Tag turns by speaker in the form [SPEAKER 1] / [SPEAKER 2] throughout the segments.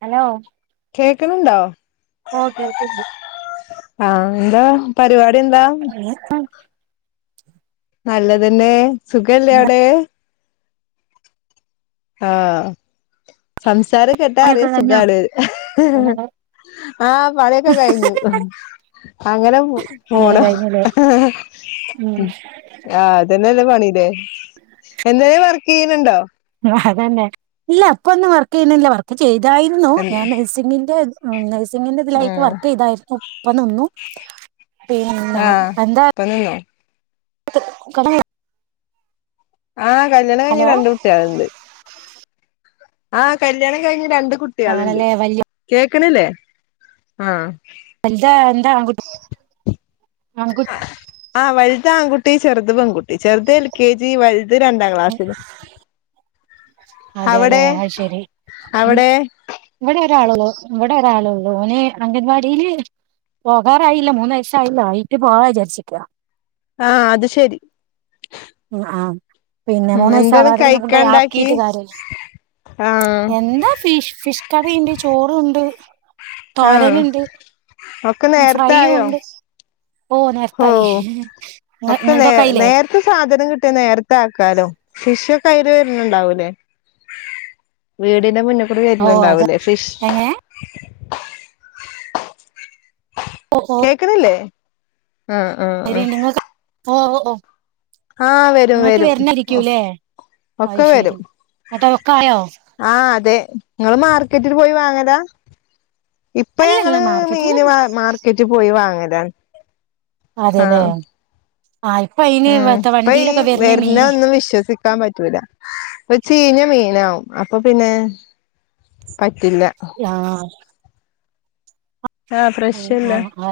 [SPEAKER 1] Hello
[SPEAKER 2] കേക്ക്ണുണ്ടോ
[SPEAKER 1] ഓ കേൾക്ക്ണ്ട്
[SPEAKER 2] ആ എന്താ പരിവാ
[SPEAKER 1] [unintelligible]
[SPEAKER 2] നല്ലതന്നെ സുഖല്ലേ
[SPEAKER 1] എന്താ
[SPEAKER 2] അവടെ ആ സംസാരം കേട്ടാ
[SPEAKER 1] പണിയൊക്കെ
[SPEAKER 2] അറിയാം
[SPEAKER 1] കഴിഞ്ഞോ
[SPEAKER 2] സുഖാണ് ആ പണിയൊക്കെ കഴിഞ്ഞു അങ്ങനെ
[SPEAKER 1] പണിയൊക്കെ
[SPEAKER 2] പോണു
[SPEAKER 1] കഴിഞ്ഞില്ലേ ഉം
[SPEAKER 2] ആ അതന്നെല്ല പണില്ലേ എന്തേലും വർക്കിയ്യ്ണ് ണ്ടോ
[SPEAKER 1] അത് തന്നെ ഇല്ല ഇപ്പൊന്നും വർക്ക് ചെയ്യ്ന്നില്ല വർക്ക് ചെയ്തായ്ര്ന്നു ഞാൻ നഴ്സിംഗിന്റെ സിങ്ങിന്റെ ഇതിലായിട്ട്
[SPEAKER 2] ഉം
[SPEAKER 1] വർക്ക് ചെയ്താരുന്നു ഇപ്പ നിന്നു പിന്നെ
[SPEAKER 2] ആഹ്
[SPEAKER 1] എന്താ
[SPEAKER 2] ഇപ്പ നിന്നോ
[SPEAKER 1] [unintelligible]
[SPEAKER 2] ആ കല്യാണം കഴിഞ്ഞ്
[SPEAKER 1] ഹലോ
[SPEAKER 2] രണ്ട് കുട്ടികള്ണ്ട് ആ കല്യാണം കഴിഞ്ഞ് രണ്ട് കുട്ടികള്ണ്ട്
[SPEAKER 1] ആണല്ലേ വല്യ
[SPEAKER 2] കേക്ക്ണില്ലേ
[SPEAKER 1] ണ്ട് ആൺകു
[SPEAKER 2] ആ ആ വല്ത് ആൺകുട്ടി ചെറുത് പെൺകുട്ടി ചെറുത് എൽ കെ ജി വല് ത് രണ്ടാം ക്ലാസ്സില്
[SPEAKER 1] അതെല്ലെ
[SPEAKER 2] അവിടെ
[SPEAKER 1] ആയ് ശെരി ഉം
[SPEAKER 2] അവിടെ
[SPEAKER 1] ഇവടെ ഒരാളേള്ളു ഇവടെ ഒരാളേള്ളു ഓന് അംഗൻവാടില് പോകാറായില്ല മൂന്ന് വൈയ്സ് ആയില്ല ആയിട്ട് പോവാ വിചാരിക്ക്കാ
[SPEAKER 2] ആാ അത് ശെരി
[SPEAKER 1] ഉംആ പിന്നെ മൂന്ന് വയസാവാതെ പിന്നെ കൊണ്ടോയി
[SPEAKER 2] കഴിക്കാണ്ടാക്കി
[SPEAKER 1] ആക്കീട്ട് കാര്യല്ലാ
[SPEAKER 2] ആഹ്
[SPEAKER 1] എന്താ ഫിഷ് ഫിഷ് കറി
[SPEAKER 2] ആ ഒക്കെ നേരാത്തെ
[SPEAKER 1] ഫ്രൈയും
[SPEAKER 2] ആയോ
[SPEAKER 1] ഉണ്ട്
[SPEAKER 2] ഓ
[SPEAKER 1] ഇങ്ങ
[SPEAKER 2] ഒക്കെ നേ
[SPEAKER 1] ഇങ്ങൾതൊക്കെ ആയില്ലേ
[SPEAKER 2] നേരാത്തെ സാധനം കിട്ട് നേരത്തെ ആക്കാലോ ഫി വീടിന്റെ മുന്നേ കൂടി
[SPEAKER 1] ഓ അതെ
[SPEAKER 2] വെര്ന്നുണ്ടാവൂല്ലോ ഫിഷ്
[SPEAKER 1] എങ്ങനെ
[SPEAKER 2] കേക്കാണില്ലേ ആ ആ ആ
[SPEAKER 1] ശരിണ്ട് ഇങ്ങക്ക് ഓ ഓ നിങ്ങക്ക്
[SPEAKER 2] വരും
[SPEAKER 1] വെര്ന്നരിക്ക്ല്ലേ ആയ് ശെരി എന്നട്ടിട്ടേ
[SPEAKER 2] ആാ അതെ നിങ്ങള് മാർക്കറ്റില് പോയി വാങ്ങാലാ ഇപ്പം
[SPEAKER 1] അല്ലല്ല
[SPEAKER 2] ഞങ്ങള്
[SPEAKER 1] മാർക്കറ്റില്
[SPEAKER 2] മീന് മാ മാർക്കറ്റി പോയി വാങ്ങലാ
[SPEAKER 1] അതെ അല്ലേ
[SPEAKER 2] ഉം ഇപ്പോ ഈ
[SPEAKER 1] മീ
[SPEAKER 2] വെര്ന്നെ ഒന്നും വിശ്വസിക്കാൻ പറ്റൂല്ലാ ഇപ്പം ചീഞ്ഞ മീനാവും അപ്പം പിന്നെ പറ്റ്
[SPEAKER 1] ആാ
[SPEAKER 2] ആഹ്
[SPEAKER 1] ഉം
[SPEAKER 2] ഫ്രഷല്ല
[SPEAKER 1] ആ ആ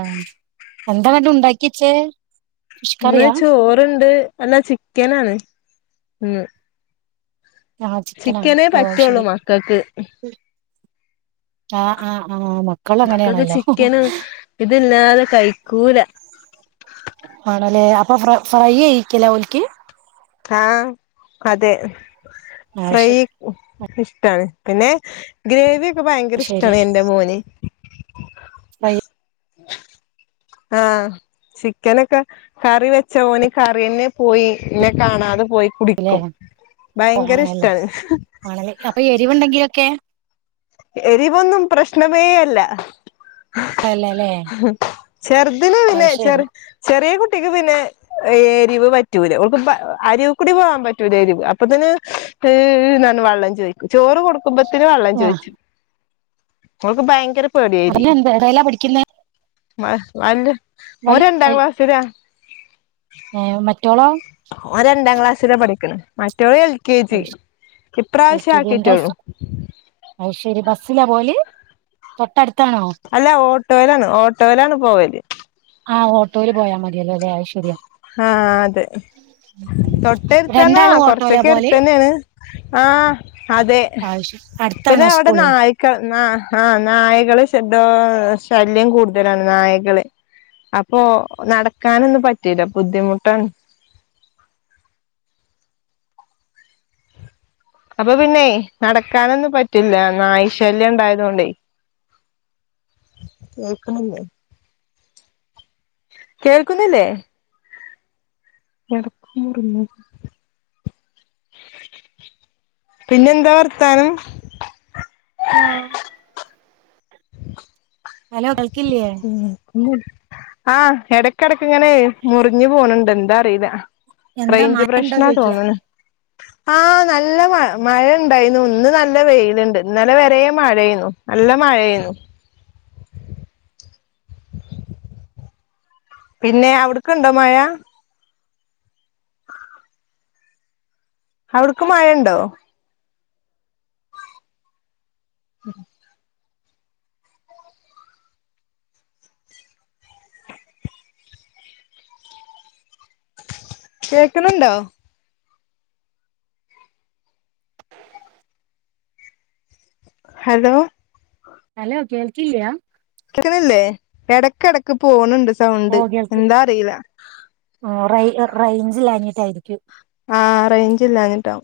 [SPEAKER 1] എന്താ പിന്നെ ഉണ്ടാക്കിച്ചേ ഫിഷ്
[SPEAKER 2] ഇന്ന്
[SPEAKER 1] കറിയാ
[SPEAKER 2] ചോറൊണ്ട് അല്ലാ ചിക്കനാണ് ഇന്ന്
[SPEAKER 1] ആ ചിക്കനാ
[SPEAKER 2] ചിക്കനേ
[SPEAKER 1] ഓ അയ്
[SPEAKER 2] പറ്റൊള്ളു
[SPEAKER 1] ശരി
[SPEAKER 2] മക്കാക്ക്
[SPEAKER 1] ആഹ് ആഹ് ആഹ് മക്കള്
[SPEAKER 2] മക്കാക്ക്
[SPEAKER 1] അങ്ങനെയാണല്ലോ
[SPEAKER 2] ചിക്കന് ഇതില്ലാതെ കഴി കൂലാ
[SPEAKER 1] ആണല്ലേ അപ്പൊ ഫൈയ് ഫൈയായിക്കല്ലോ ഓലിക്ക്
[SPEAKER 2] ആഹ് അതെ
[SPEAKER 1] ആാ
[SPEAKER 2] ഫ്രൈ
[SPEAKER 1] ശെ
[SPEAKER 2] ഇഷ്ടാണ് പിന്നെ ഗ്രേവിയെക്കെ ഭയങ്കര
[SPEAKER 1] ശരി
[SPEAKER 2] ഇഷ്ടാണ് എൻ്റെ മോന്
[SPEAKER 1] [unintelligible]
[SPEAKER 2] ആഹ ചിക്കനൊക്കെ കറി വെച്ച ഓന് കറിന്നെ പോയി ഇന്നെ കാണാത പോയി
[SPEAKER 1] ല്ലേ
[SPEAKER 2] കുടിക്കും
[SPEAKER 1] ഓ
[SPEAKER 2] ഭയങ്കര
[SPEAKER 1] ആണല്ലേ
[SPEAKER 2] ഇഷ്ടാണ്
[SPEAKER 1] ആണല്ലേ അപ്പൊ എരിവുണ്ടെങ്കിലൊക്കെ
[SPEAKER 2] എരിവൊന്നും പ്രശ്നവേയല്ല
[SPEAKER 1] അല്ലല്ലേ
[SPEAKER 2] ചെറുതിൽ
[SPEAKER 1] അത്
[SPEAKER 2] പിന്നെ
[SPEAKER 1] ശരി
[SPEAKER 2] ചെറി ചെറിയ കു കുട്ടിക് പിന്നെ എരിവ് പറ്റൂല ഓക്ക് പ അരിവി കൂടി പോവാൻ പറ്റൂല എരിവ് അപ്പതന്നെ ഇഇഹ് ന് പറഞ്ഞ് വെള്ളം ചോദിക്കും ചോറ് കൊടുക്കുമ്പത്തിന് വെള്ളം
[SPEAKER 1] ആഹ്
[SPEAKER 2] ചോയിച്ച് ഓക്ക് ഭയങ്കര
[SPEAKER 1] അല്ല എന്താ എതെല്ലാ പഠിക്കുന്നേ
[SPEAKER 2] വ വാലിട് ഓൻ
[SPEAKER 1] വൽ
[SPEAKER 2] രണ്ടാം
[SPEAKER 1] വൽ
[SPEAKER 2] ക്ലാസിലാ
[SPEAKER 1] ഏഹ് മറ്റോളോ
[SPEAKER 2] രണ്ടാം ക്ലാസ്സിലാ പഠിക്കണേ മറ്റവൾ എൽ കെ ജി
[SPEAKER 1] അത് ശ- എൽ
[SPEAKER 2] ഇപ്രാവശ്യം
[SPEAKER 1] കെ ജി എന്താ
[SPEAKER 2] ആക്കിട്ടോളൂ
[SPEAKER 1] സ്- അത് ശരി ബസ്സിലാ പോവല് തൊട്ടടു
[SPEAKER 2] അല്ല ഓട്ടോയിലാണ് ഓട്ടോയിലാണ് പോവൽ
[SPEAKER 1] ആ ഓട്ടോയിൽ പോയാൽ മതിയലോലേ അത് ശരിയാ
[SPEAKER 2] ആഹ അതെ
[SPEAKER 1] ഉം.
[SPEAKER 2] തൊട്ട് അടുത്ത് തന്നെ
[SPEAKER 1] രണ്ടാളും ഓട്ടോയിലാ
[SPEAKER 2] കൊറച്ചൊക്കെ അടുത്ത്
[SPEAKER 1] പോവല്
[SPEAKER 2] തന്നെയാണ് ആഹ അതെ
[SPEAKER 1] അത് ശരി
[SPEAKER 2] പിന്നെ
[SPEAKER 1] അടുത്താണോ
[SPEAKER 2] അവിടെ
[SPEAKER 1] സ്കൂള്
[SPEAKER 2] നായക്ക [unintelligible] ആഹ നായകള് ട്ടോ ശല്യം കൂടുതലാണ് നായകള് അപ്പോ നടക്കാനൊന്നും പറ്റീല്ല ബുദ്ധിമുട്ടാണ് അപ്പൊ പിന്നെ നടക്കാനൊന്നും പറ്റില്ല നായ ശല്യം ഉണ്ടായതുകൊണ്ടേ കേക്കണില്ല കേൾക്കുന്നില്ലേ എടക്ക് മുറിഞ്ഞ പിന്നെന്താ വർത്താനം
[SPEAKER 1] ഹലോ
[SPEAKER 2] [unintelligible]
[SPEAKER 1] ഹലോ കൽക്കില്ലേ
[SPEAKER 2] ആഹ ഇടക്കടക്ക ഇങ്ങനെ മുറിഞ്ഞു പോണണ്ട് എന്താ അറീല
[SPEAKER 1] എന്താ
[SPEAKER 2] റേഞ്ച്
[SPEAKER 1] മഴ ഉണ്ടോ
[SPEAKER 2] പ്രശ്നാ
[SPEAKER 1] ചോദിക്കാ
[SPEAKER 2] തോന്നണ് ആ നല്ല മ മഴ ഉണ്ടായിരുന്നു ഇന്ന് നല്ല വെയിലുണ്ട് ഇന്നലെ വെരേയും മഴയെന്നു നല്ല മഴയാ [unintelligible] പിന്നെ അവിടക്കുണ്ടോ മഴ അവിടക്ക് മഴയുണ്ടോ [inaudible] കേക്കണുണ്ടോ ഹലോ
[SPEAKER 1] ഹലോ കേൽകില്യാ
[SPEAKER 2] [unintelligible] ല്ലേ ഇടക്ക് ഇടക്ക് പോണുണ്ട്
[SPEAKER 1] ഓ
[SPEAKER 2] സൗണ്ട്
[SPEAKER 1] കേൾക്ക്
[SPEAKER 2] എന്താറിയില്ലാ
[SPEAKER 1] റേ റേഞ്ചില്ലാഞ്ഞിട്ടായിരിക്കും
[SPEAKER 2] ആഹ് റേഞ്ചില്ലാഞ്ഞിട്ടാവും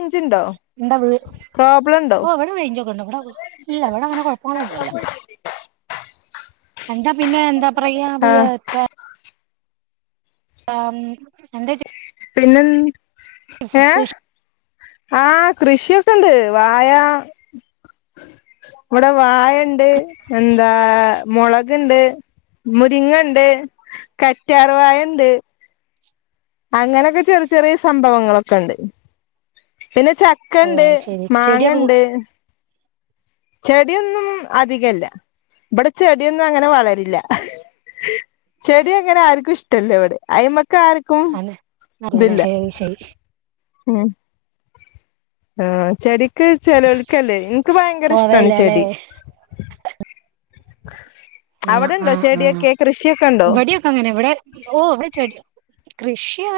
[SPEAKER 2] റേഞ്ച് ഉണ്ടോ
[SPEAKER 1] എന്താ വീ ഓ ഇവിടെ റേഞ്ച് ഒക്കെ ഉണ്ട് ഇവിടെ ഇല്ല ഇവിടെ അങ്ങനെ കുഴപ്പങ്ങളൊന്നുമില്ല എന്താ പിന്നെ എന്താ പറയാ
[SPEAKER 2] ആഹ്
[SPEAKER 1] [unintelligible] ആം എന്താ
[SPEAKER 2] പിന്നം
[SPEAKER 1] ഫ കൃശ്
[SPEAKER 2] ആഹ കൃഷിയൊക്കെയുണ്ട് വായ ഇവിടെ വാ ഉണ്ട് എന്താ മുളകുണ്ട് മുരിങ്ങുണ്ട് കറ്റാർവാായ ഉണ്ട് അങ്ങനൊക്കെ ചെറിയ ചെറിയ സംഭവങ്ങളൊക്കെ ഉണ്ട് പിന്നെ ചക്ക
[SPEAKER 1] ഓ
[SPEAKER 2] ഉണ്ട്
[SPEAKER 1] അത് ശരി
[SPEAKER 2] മാങ്ങ
[SPEAKER 1] ചെടിയൊക്കെ
[SPEAKER 2] ഉണ്ട് ചെടിയൊന്നും അധികല്ല ഇവിടെ ചെടിയൊന്നും അങ്ങനെ വളരില്ല ചെടി അങ്ങനെ ആർക്കും ഇഷ്ടല്ലേ എവിടെ അയി്മ ക്ക ആർക്കും
[SPEAKER 1] അതെ അതെല്ലേ
[SPEAKER 2] ഇതില്ല
[SPEAKER 1] ശരി ശരി
[SPEAKER 2] ഉ ആഹ ചെടിക്ക് ചെിലവൾക്കല്ലേ എനിക്ക് ഭയങ്കര ഇഷ്ടമാണ്
[SPEAKER 1] പോവേല്ലല്ലേ
[SPEAKER 2] ചെടി [unintelligible]
[SPEAKER 1] ആഹ
[SPEAKER 2] അവിടെണ്ടോ
[SPEAKER 1] ആഹ ആഹ
[SPEAKER 2] ചെടിയൊക്കെ കൃഷിയൊക്കെ ഉണ്ടോ
[SPEAKER 1] വടിയോ കങ്ങന ഓ ച കൃഷ്യന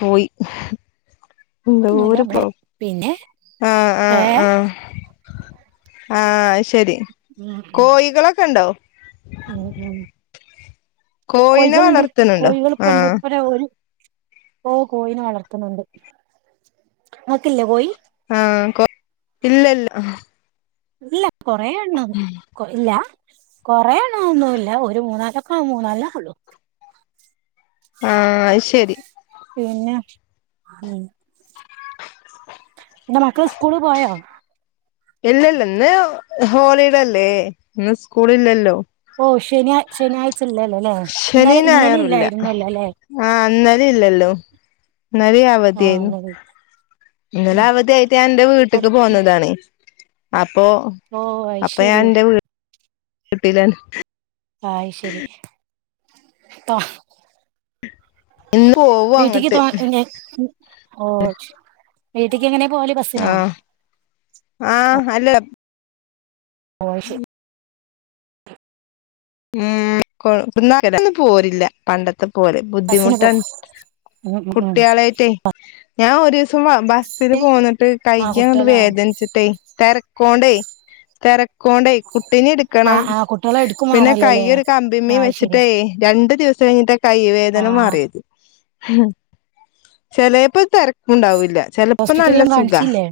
[SPEAKER 2] പോയി എന്തോ
[SPEAKER 1] ഒന്നുല്ല ഇവിടെ
[SPEAKER 2] പ്രോ
[SPEAKER 1] പിന്നെ
[SPEAKER 2] ആഹ ആഹ
[SPEAKER 1] ഏ
[SPEAKER 2] ആഹ ആഹ ശരി
[SPEAKER 1] ഉം
[SPEAKER 2] കോഴികളൊക്കെ ഉണ്ടോ
[SPEAKER 1] ഉം ഉം ഉം
[SPEAKER 2] കോഴിനെ
[SPEAKER 1] കോഴികളുണ്ട്
[SPEAKER 2] വളർത്തുന്നുണ്ടോ
[SPEAKER 1] കോഴികളൊക്കെ ഇണ്ട്
[SPEAKER 2] ആഹ്
[SPEAKER 1] ഇപ്പഴ ഒരു ഓ കോഴിനെ വളർത്തുന്നുണ്ട് നക്കില്ലേ കോയി
[SPEAKER 2] ആഹ ഇല്ല ഇല്ല
[SPEAKER 1] ഇല്ല കൊറേണ് ഇല്ല കൊറണ ഒന്നുമല്ല ഒരു മൂന്നാലൊക്കെ മൂന്നാല ഉള്ളു
[SPEAKER 2] ആഹ ശരി
[SPEAKER 1] പിന്നെ
[SPEAKER 2] [unintelligible]
[SPEAKER 1] ന്താ മക്കൾ സ്കൂള് പോയോ
[SPEAKER 2] ഇല്ലല്ല ഇന്ന് ഹോളില്ലേ ഇന്ന് സ്കൂള ഇല്ലല്ലോ
[SPEAKER 1] ഓ ശന ശനിയാഴ്ച ഇല്ലല്ലോ അല്ലേ
[SPEAKER 2] ശനി
[SPEAKER 1] ഇന്നലെ ഇന്നലെ ഇല്ലായിുന്നല്ലോ അല്ലെ
[SPEAKER 2] അല്ലല്ലോ നറ
[SPEAKER 1] ആഹ്
[SPEAKER 2] അവവധായിരുന്നു
[SPEAKER 1] ഇന്നലെ
[SPEAKER 2] ഇന്നലെ
[SPEAKER 1] ഉം
[SPEAKER 2] അവധിയ ആായിട്ട് ഞ എൻറെ വീട്ടക്ക് പോകുന്നതാണ് അപ്പൊ
[SPEAKER 1] ഓ
[SPEAKER 2] അപ്പൊ ഞാൻ
[SPEAKER 1] അയ്ശരി
[SPEAKER 2] എന്റെട്ട
[SPEAKER 1] ആ ശരിപ്പ
[SPEAKER 2] ഇന്ന് പോവും
[SPEAKER 1] വീട്ടിക്ക്
[SPEAKER 2] അങ്ങട്ട്
[SPEAKER 1] തോ ഓ വീട്ടക്ക് എങ്ങനെ പോവല് ബസ്സിനോ
[SPEAKER 2] ആഹ ആഹ് അല്ല
[SPEAKER 1] ഓ ശരി
[SPEAKER 2] ഉ കൊ ഒും പോരില്ല പണ്ടത്തെ ഇത്തെ പോലെ
[SPEAKER 1] ബസ്സിന് പോ
[SPEAKER 2] ബുദ്ധിമുട്ടൻ
[SPEAKER 1] ഉം ഉം ഉം
[SPEAKER 2] കുട്ടികളായിട്ടേ ഞാൻ ഒരു ദിവസം അവസ്ഥൽ പോന്നിട്ട് കൈ
[SPEAKER 1] ആ
[SPEAKER 2] അങ്ങോട്ട്
[SPEAKER 1] കുട്ടികളെ
[SPEAKER 2] വേദനിച്ചിട്ടേ തിരക്കോണ്ടേ തിരക്കോണ്ടേ കുട്ടിന
[SPEAKER 1] ആ
[SPEAKER 2] എടുക്കണം
[SPEAKER 1] ആ കുട്ടികളെ എടുക്കും
[SPEAKER 2] പിന്നെ
[SPEAKER 1] വേണല്ലോല്ലേ
[SPEAKER 2] കൈ്യൊ ഒരു കമ്പിമ്മീ
[SPEAKER 1] ആ അത് ശരിയാ
[SPEAKER 2] വെച്ചിട്ടേ രണ്ടു ദിവസം കഴിഞ്ഞിട്ട് കൈ
[SPEAKER 1] ആ
[SPEAKER 2] വേദന മാറിയത് ചിലപ്പോ തിരക്കുണ്ടാവൂില്ല
[SPEAKER 1] ഹോസ്പിറ്റലും കാണിച്ചില്ലേ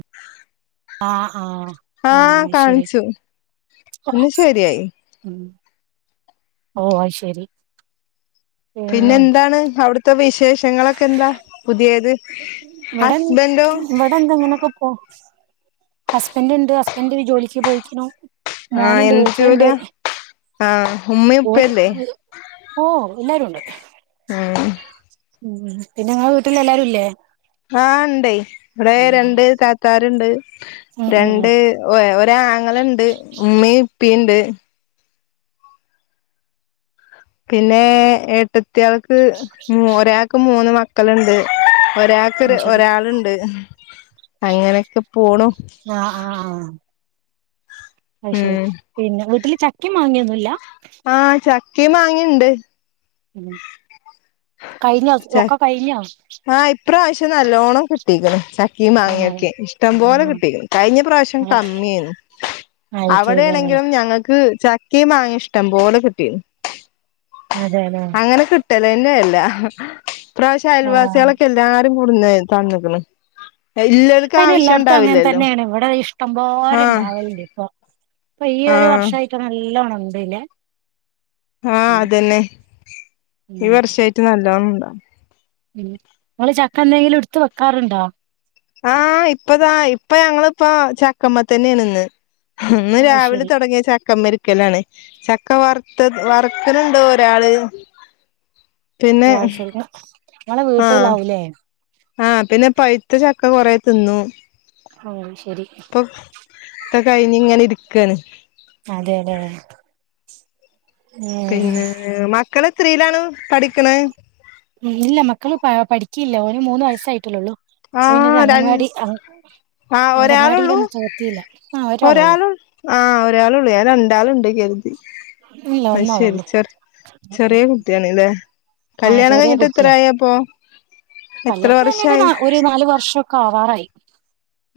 [SPEAKER 1] ആഹ ആഹ
[SPEAKER 2] ആഹ്
[SPEAKER 1] ആഹ ശരി
[SPEAKER 2] കാണിച്ചു പിന്നെ ശരിയായി
[SPEAKER 1] ഉ ഓ ശരി
[SPEAKER 2] പിന്നെ എന്താണ് അവിടുത്തെ വിശേഷങ്ങളൊക്കെ എന്താ പുതിയത്
[SPEAKER 1] വിട
[SPEAKER 2] ഹസ്ബൻഡോ
[SPEAKER 1] വിടന്തങ്ങനക്ക പോ ഹസ്ബൻറ് ഉണ്ട് ഹസ്ബൻഡ ജോലിക്ക് പോയിക്കണോ
[SPEAKER 2] ആഹ്
[SPEAKER 1] മോനണ്ട്
[SPEAKER 2] എന്ത്
[SPEAKER 1] വീട്ടിൽണ്ട്
[SPEAKER 2] ജോലിയാ ആഹ് ഉമ്മയും
[SPEAKER 1] ര്
[SPEAKER 2] ഉപ്പയല്ലേ
[SPEAKER 1] ഓ എല്ലാരും ഉണ്ട്
[SPEAKER 2] ഉം
[SPEAKER 1] ഉം പിന്നെ ങ്ങളെ വീട്ടിൽ എല്ലാരും ഇല്ലേ
[SPEAKER 2] ആഹ് ഉണ്ടേ ഇവിടെ രണ്ട് താത്താരുണ്ട്
[SPEAKER 1] ഉം ഉം ഉം
[SPEAKER 2] രണ്ട് ഇ ആങ്ങളുണ്ട് ഉമ്മയും ഉപ്പിണ്ട് പിന്നെ എഏട്ടത്തിയാൾക്ക് ഒരാരാൾക്ക് മൂന്ന് മക്കളുണ്ട് ഒരാൾക്കർ
[SPEAKER 1] അത് ശരി
[SPEAKER 2] ഒരാളുണ്ട് അങ്ങനെയൊക്കെ പോണു
[SPEAKER 1] ആഹ് ആഹ് ആഹ് അത് ശരി
[SPEAKER 2] ഉം
[SPEAKER 1] പിന്നെ വീട്ടില് ചക്കിം മാ ങ്ങിംയൊന്നുല്ല.
[SPEAKER 2] ആ ചക്കിം മാങ്ങിംണ്ട്.
[SPEAKER 1] ഉ കഴിഞ്ഞോസ് ഒക്കെ കഴിഞ്ഞോ.
[SPEAKER 2] ആ ഇപ്രാവശ്യം നല്ലോണം കിട്ടീക് ണ് ച ചക്കിം
[SPEAKER 1] ആണോ
[SPEAKER 2] മാങ്ങൊക്കെ ഇഷ്ടം പോലെ
[SPEAKER 1] ആഹ്
[SPEAKER 2] കിട്ടീക്ണ് കഴിഞ്ഞ പ്രാവശ്യം കമ്മിഏർന്ന്. അവടെ
[SPEAKER 1] അയക്കൂലല്ലേ
[SPEAKER 2] ആണെങ്കിലും ഞങ്ങക്ക്. ചക്കിം മാങ്ങിം ഇഷ്ടം പോലെ കിട്ടീക്ണ്
[SPEAKER 1] അതെല്ലേ
[SPEAKER 2] അങ്ങനെ കിട്ടലല്ലെ ഇല്ല ഇപ്രാവശ്യം
[SPEAKER 1] ആഹ്
[SPEAKER 2] അയൽവാസിയെ ളൊക്കെ എല്ലാരും കൊടുന്ന് തന്ന്ക്ക്ണ്. ഇല്ലോൽക്ക്
[SPEAKER 1] ഇപ്പൊ അയിന്
[SPEAKER 2] ആവശ്യം
[SPEAKER 1] എല്ലാടത്തും അങ്ങനെ
[SPEAKER 2] ഉണ്ടാവില്ലല്ലോ
[SPEAKER 1] തന്നെയാണ് ഇവിടെ ഇഷ്ടംപോലെ
[SPEAKER 2] ആഹ്
[SPEAKER 1] ഇണ്ടാവലണ്ട് ഇപ്പൊ. ഇപ്പൊ ഈ ഒരു
[SPEAKER 2] ആഹ്
[SPEAKER 1] വർഷായിട്ട് നല്ലോണണ്ട്ല്ലെ.
[SPEAKER 2] ആ അതന്നെ
[SPEAKER 1] ഉം
[SPEAKER 2] ഈ വർഷായിട്ട് നല്ലോണം ഇണ്ട്.
[SPEAKER 1] ഉം ങ്ങള് ചക്ക എന്തെങ്കിലും എടുത്ത് വെക്കാറുണ്ടോ?
[SPEAKER 2] ആ ഇപ്പതാ ഇപ്പൊ ഞങ്ങള് ഇപ്പൊ ചക്കമ്മതന്നെയാണ് ഇന്ന്. ഇന്ന്
[SPEAKER 1] അത്
[SPEAKER 2] രാവിലെ
[SPEAKER 1] ശരി
[SPEAKER 2] തുടങ്ങിയ ചക്കമരി ചക്കലാണ് ചക്ക വറുത്ത് വറക്ക്ണ്ട് ഒരാള്. പിന്നെ
[SPEAKER 1] ആ ശെരി ഇങ്ങളെ വീട്ടീളളാവൂലേ?
[SPEAKER 2] ആ പിന്നെ പഴുത്ത ചക്ക കൊറേ തിന്നു.
[SPEAKER 1] ആ ശെരി.
[SPEAKER 2] ഇപ്പൊ ഒക്കെ കഴിഞ്ഞിങ്ങനെ ഇരിക്കാണ്.
[SPEAKER 1] അതെ ലേ
[SPEAKER 2] പിന്നെ മക്കള്എത്രീയിലാണ് പഠിക്ക്ണെ?
[SPEAKER 1] ഉം ഇല്ല മക്കള് പ പഠിക്കില്ല ഓന് മൂന്ന് വയസായിട്ട്ല്ലള്ളു.
[SPEAKER 2] ആഹ്
[SPEAKER 1] [unintelligible]
[SPEAKER 2] ര
[SPEAKER 1] അംഗൻവാടി അൻ
[SPEAKER 2] ആഹ് ഒരാള് ഉള്ളൂ,
[SPEAKER 1] ഒരാളൊള്ളൂ
[SPEAKER 2] ഒരാള് ആഹ് ഒരാള് ഉള്ളൂ ഏതാണ്. രാള്ണ്ട് കെര്തി
[SPEAKER 1] ഇല്ല
[SPEAKER 2] അയ് ശെരി
[SPEAKER 1] ഒന്നോളൊള്ളൂ
[SPEAKER 2] ചെർ ചെറെ കുട്ടിയാണ് ല്ലെ
[SPEAKER 1] ആ
[SPEAKER 2] കല്യാണം
[SPEAKER 1] ചെറിയ
[SPEAKER 2] കഴിഞ്ട്ട്
[SPEAKER 1] കുട്ടിയാ
[SPEAKER 2] എത്രായപ്പൊ?
[SPEAKER 1] കല്യാണം കഴിഞ്ഞിട്ട് ന ഒര് നാല് വർഷൊക്കെ ആവാറായി.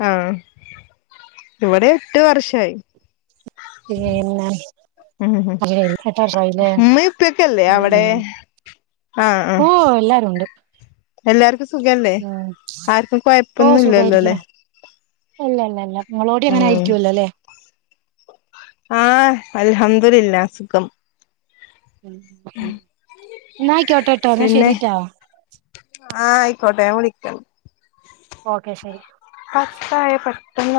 [SPEAKER 2] ആഹ് ഇവിടെ എട്ട് വർഷായി.
[SPEAKER 1] [unintelligible]
[SPEAKER 2] ഉം
[SPEAKER 1] അത് ശെരി എട്ട് വർഷായില്ലേ.
[SPEAKER 2] ഉമ്മേം ഉപ്പേക്കല്ലേ അവിടെ ആഹ്
[SPEAKER 1] ഓ
[SPEAKER 2] ആഹ്
[SPEAKER 1] എല്ലാരും ഉണ്ട്
[SPEAKER 2] എല്ലാർക്കും സുഖല്ലേ
[SPEAKER 1] ഉം
[SPEAKER 2] ആർക്കും കൊഴ്പ്പൊന്നുംല്ലല്ലോല്ലെ.
[SPEAKER 1] ഇല്ല ഇല്ല ഇല്ല നിങ്ങളോടിം അങ്ങനെ ആയിരിക്കുവല്ലോ ല്ലേ
[SPEAKER 2] ആഹ് അൽഹംദുലില്ലാഹ് സുഖം.
[SPEAKER 1] ന്നാ ആയ്ക്കോട്ടട്ടൊ എന്നാ
[SPEAKER 2] പിന്നെ
[SPEAKER 1] ശെരിട്ടോ.
[SPEAKER 2] കോട്ടെ ഞാൻ വിളിക്ക
[SPEAKER 1] ഓക്കെ ശെരി
[SPEAKER 2] പത്തായ പെട്ടെന്ന്